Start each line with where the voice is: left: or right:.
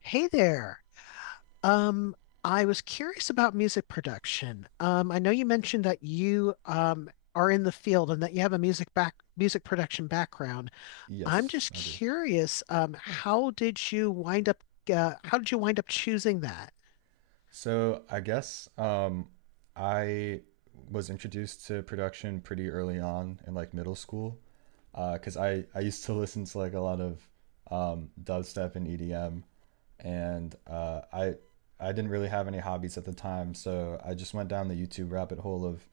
left: Hey there. Um, I was curious about music production. I know you mentioned that you are in the field and that you have a music production background. I'm
right: Yes,
left: just
right: I do.
left: curious, how did you wind up choosing that?
right: So I guess I was introduced to production pretty early on in like middle school because I used to listen to like a lot of dubstep and EDM and I didn't really have any hobbies at the time, so I just went down the YouTube rabbit hole of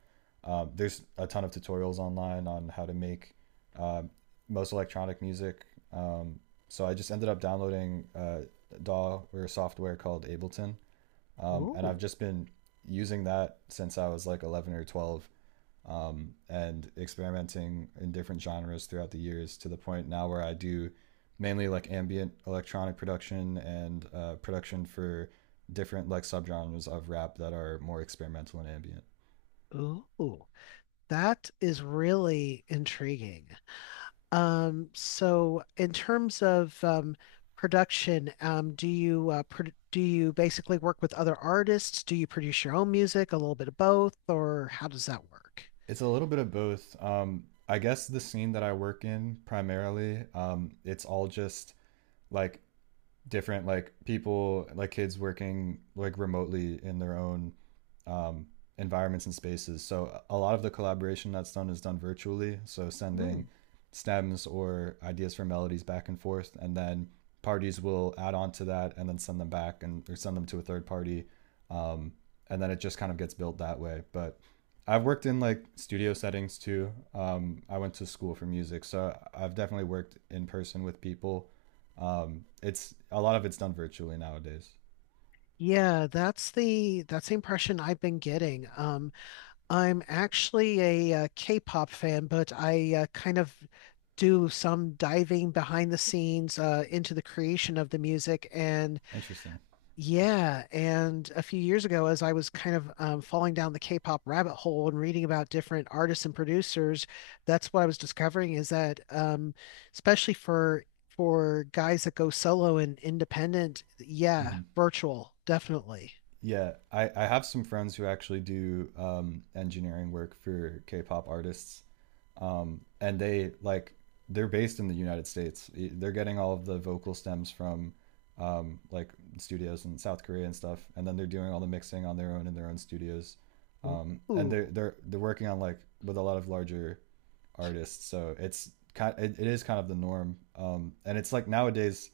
right: there's a ton of tutorials online on how to make uh, most electronic music um, so I just ended up downloading DAW or software called Ableton. And I've
left: Ooh,
right: just been using that since I was like 11 or 12, and experimenting in different genres throughout the years to the point now where I do mainly like ambient electronic production and production for different like subgenres of rap that are more experimental and ambient.
left: ooh, that is really intriguing. So in terms of production, do you pro do you basically work with other artists? Do you produce your own music, a little bit of both, or how does that work?
right: It's a little bit of both. I guess the scene that I work in primarily, it's all just like different like people like kids working like remotely in their own um, environments and spaces, so a lot of the collaboration that's done is done virtually, so sending
left: Mm.
right: stems or ideas for melodies back and forth, and then parties will add on to that and then send them back and or send them to a third party, um, and then it just kind of gets built that way. But I've worked in like studio settings too. I went to school for music, so I've definitely worked in person with people. It's a lot of it's done virtually nowadays.
left: Yeah, that's the impression I've been getting. I'm actually a, K-pop fan, but I kind of do some diving behind the scenes into the creation of the music, and
right: Interesting.
left: yeah, and a few years ago, as I was kind of falling down the K-pop rabbit hole and reading about different artists and producers, that's what I was discovering is that, especially for guys that go solo and independent, yeah,
right: Hmm.
left: virtual, definitely.
right: Yeah, I have some friends who actually do engineering work for K-pop artists, and they like they're based in the United States. I- They're getting all of the vocal stems from like studios in South Korea and stuff, and then they're doing all the mixing on their own in their own studios. And they're
left: Ooh,
right: they're they're working on like with a lot of larger artists, so it's kind it, it is kind of the norm. And it's like nowadays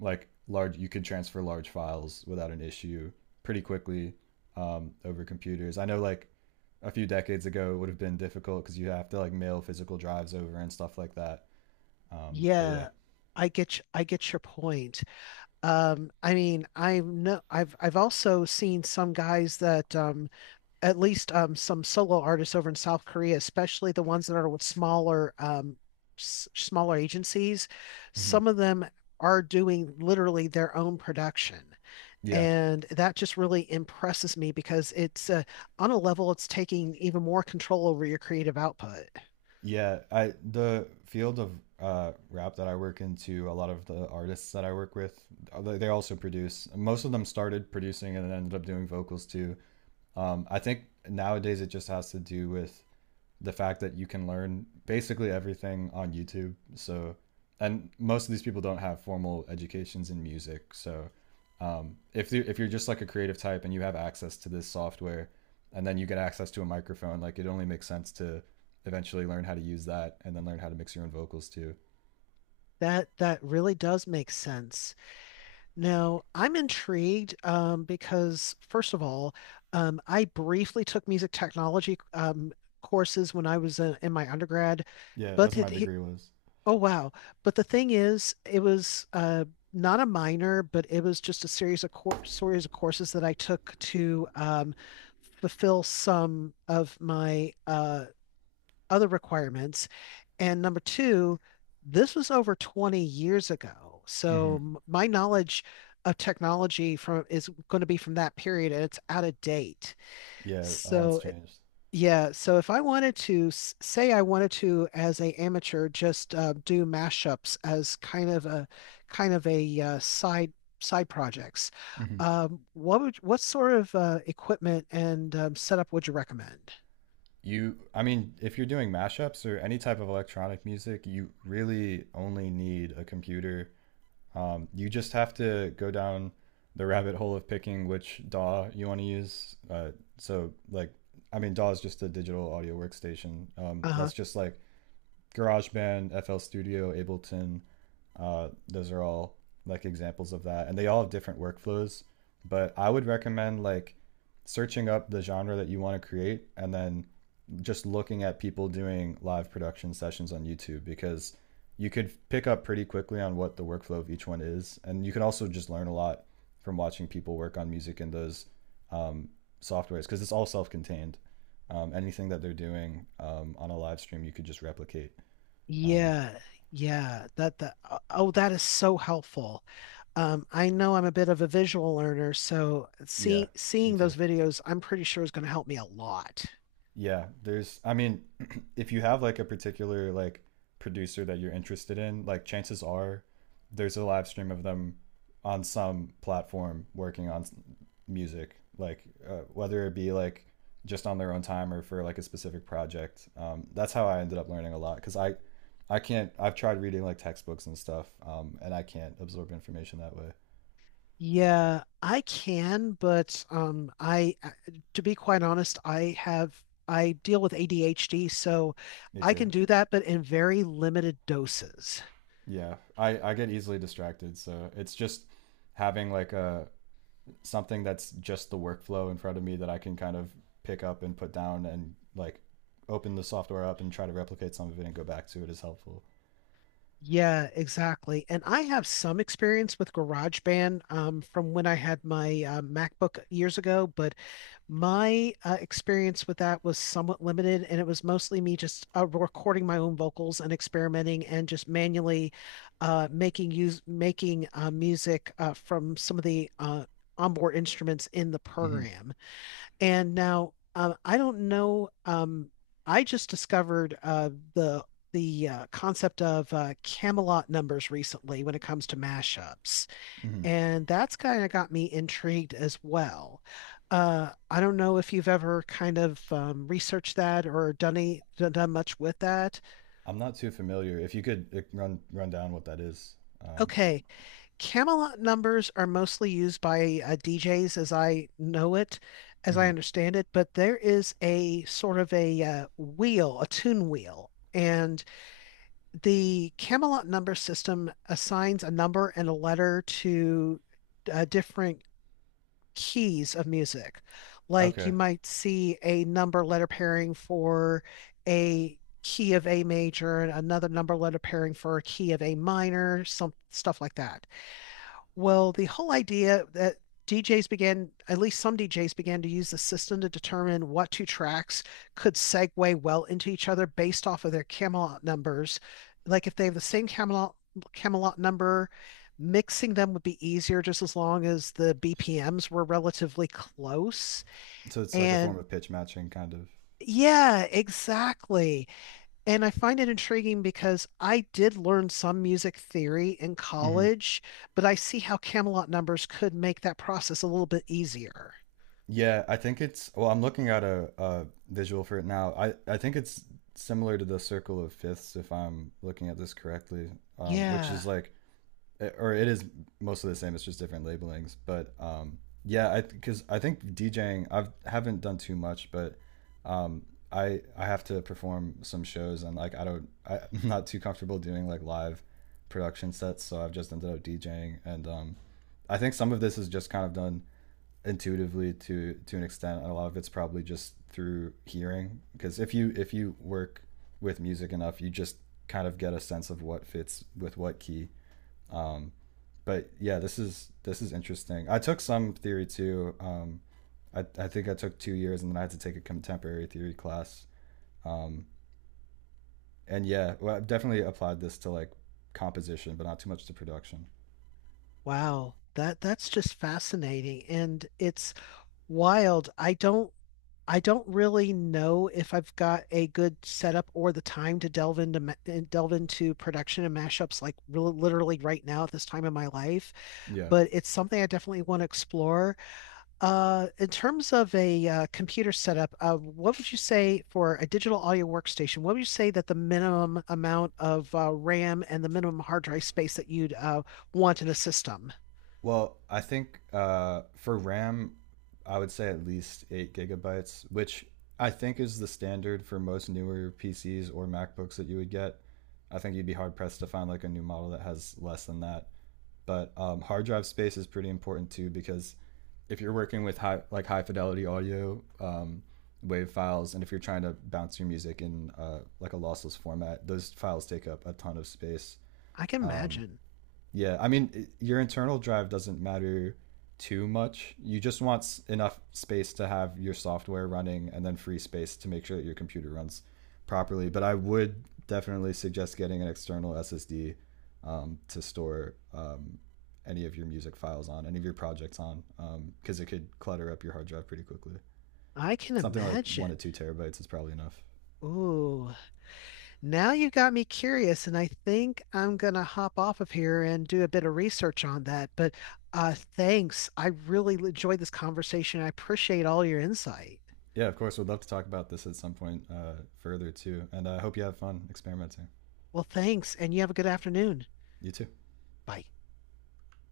right: like large, you can transfer large files without an issue pretty quickly over computers. I know like a few decades ago it would have been difficult because you have to like mail physical drives over and stuff like that. But yeah,
left: yeah, I get your point. I mean, I know I've also seen some guys that at least some solo artists over in South Korea, especially the ones that are with smaller smaller agencies.
right: hmm,
left: Some of them are doing literally their own production.
right: yeah,
left: And that just really impresses me because it's on a level it's taking even more control over your creative output.
right: yeah. I the field of rap that I work into, a lot of the artists that I work with, they also produce. Most of them started producing and ended up doing vocals too. I think nowadays it just has to do with the fact that you can learn basically everything on YouTube. So, and most of these people don't have formal educations in music. So, if you if you're just like a creative type and you have access to this software, and then you get access to a microphone, like it only makes sense to eventually learn how to use that and then learn how to mix your own vocals too.
left: That really does make sense. Now, I'm intrigued because, first of all, I briefly took music technology courses when I was in my undergrad,
right: Yeah, that's
left: but
right: what my degree was.
left: oh wow! But the thing is, it was not a minor, but it was just a series of courses that I took to fulfill some of my other requirements. And number two, this was over 20 years ago.
right: Mm-hmm.
left: So my knowledge of technology from is going to be from that period and it's out of date.
right: Yeah, a lot's
left: So eh,
right: changed.
left: yeah, so if I wanted to say I wanted to as a amateur just do mashups as kind of a side projects,
right: Mm-hmm.
left: what would what sort of equipment and setup would you recommend?
right: You, I mean, if you're doing mashups or any type of electronic music, you really only need a computer. You just have to go down the rabbit hole of picking which DAW you want to use. So, like, I mean, DAW is just a digital audio workstation.
left: Uh-huh.
right: That's just like GarageBand, FL Studio, Ableton. Those are all like examples of that, and they all have different workflows. But I would recommend like searching up the genre that you want to create and then just looking at people doing live production sessions on YouTube, because you could pick up pretty quickly on what the workflow of each one is. And you can also just learn a lot from watching people work on music in those um, softwares, because it's all self contained. Anything that they're doing on a live stream, you could just replicate. Um,
left: Yeah. Yeah. That that is so helpful. I know I'm a bit of a visual learner, so
right: yeah, me
left: seeing
right: too.
left: those videos, I'm pretty sure is going to help me a lot.
right: Yeah, there's I mean, if you have like a particular like producer that you're interested in, like chances are there's a live stream of them on some platform working on s- music, like whether it be like just on their own time or for like a specific project. That's how I ended up learning a lot, because I can't I've tried reading like textbooks and stuff, and I can't absorb information that way.
left: Yeah, I can, but to be quite honest, I have I deal with ADHD, so
right: Me
left: I
right: too.
left: can do that, but in very limited doses.
right: Yeah, I get easily distracted, so it's just having like a something that's just the workflow in front of me that I can kind of pick up and put down and like open the software up and try to replicate some of it and go back to it is helpful.
left: Yeah, exactly. And I have some experience with GarageBand from when I had my MacBook years ago, but my experience with that was somewhat limited, and it was mostly me just recording my own vocals and experimenting and just manually making music from some of the onboard instruments in the
right: Mm-hmm.
left: program. And now I don't know. I just discovered the the concept of Camelot numbers recently when it comes to mashups.
right: Mm-hmm.
left: And that's kind of got me intrigued as well. I don't know if you've ever kind of researched that or done done much with that.
right: I'm not too familiar. If you could run down what that is. Um,
left: Okay, Camelot numbers are mostly used by DJs as I know it, as I
right: mhm.
left: understand it, but there is a sort of a wheel, a tune wheel. And the Camelot number system assigns a number and a letter to different keys of music. Like you
right: Okay,
left: might see a number letter pairing for a key of A major and another number letter pairing for a key of A minor, some stuff like that. Well, the whole idea that DJs began, at least some DJs began to use the system to determine what two tracks could segue well into each other based off of their Camelot numbers. Like if they have the same Camelot number, mixing them would be easier just as long as the BPMs were relatively close.
right: so it's like a form
left: And
right: of pitch matching, kind of.
left: yeah, exactly. And I find it intriguing because I did learn some music theory in
right: Hmm.
left: college, but I see how Camelot numbers could make that process a little bit easier.
right: Yeah, I think it's. Well, I'm looking at a visual for it now. I think it's similar to the circle of fifths, if I'm looking at this correctly, which is
left: Yeah.
right: like or it is mostly the same. It's just different labelings. But yeah, I because I think DJing I've haven't done too much, but um, I have to perform some shows and like I don't I, I'm not too comfortable doing like live production sets, so I've just ended up DJing, and I think some of this is just kind of done intuitively to an extent, and a lot of it's probably just through hearing, because if you work with music enough, you just kind of get a sense of what fits with what key. Um, but yeah, this is interesting. I took some theory too. I think I took 2 years, and then I had to take a contemporary theory class. Um, and yeah, well, I've definitely applied this to like composition, but not too much to production.
left: Wow. That that's just fascinating and it's wild. I don't really know if I've got a good setup or the time to delve into ma- and delve into production and mashups like real literally right now at this time in my life,
right: Yeah.
left: but it's something I definitely want to explore. In terms of a computer setup, what would you say for a digital audio workstation? What would you say that the minimum amount of RAM and the minimum hard drive space that you'd want in a system?
right: Well, I think for RAM, I would say at least 8 GB, which I think is the standard for most newer PCs or MacBooks that you would get. I think you'd be hard pressed to find like a new model that has less than that. But hard drive space is pretty important too, because if you're working with high like high fidelity audio wave files, and if you're trying to bounce your music in like a lossless format, those files take up a ton of space.
left: I can
right: Um,
left: imagine.
right: yeah, I mean, your internal drive doesn't matter too much. You just want enough space to have your software running and then free space to make sure that your computer runs properly. But I would definitely suggest getting an external SSD to store any of your music files on, any of your projects on, because it could clutter up your hard drive pretty quickly.
left: I can
right: Something like one
left: imagine.
right: to two terabytes is probably enough.
left: Ooh, now you got me curious, and I think I'm gonna hop off of here and do a bit of research on that. But thanks. I really enjoyed this conversation. I appreciate all your insight.
right: Yeah, of course, we'd love to talk about this at some point further too. And I hope you have fun experimenting.
left: Well, thanks, and you have a good afternoon.
right: You too.
left: Bye.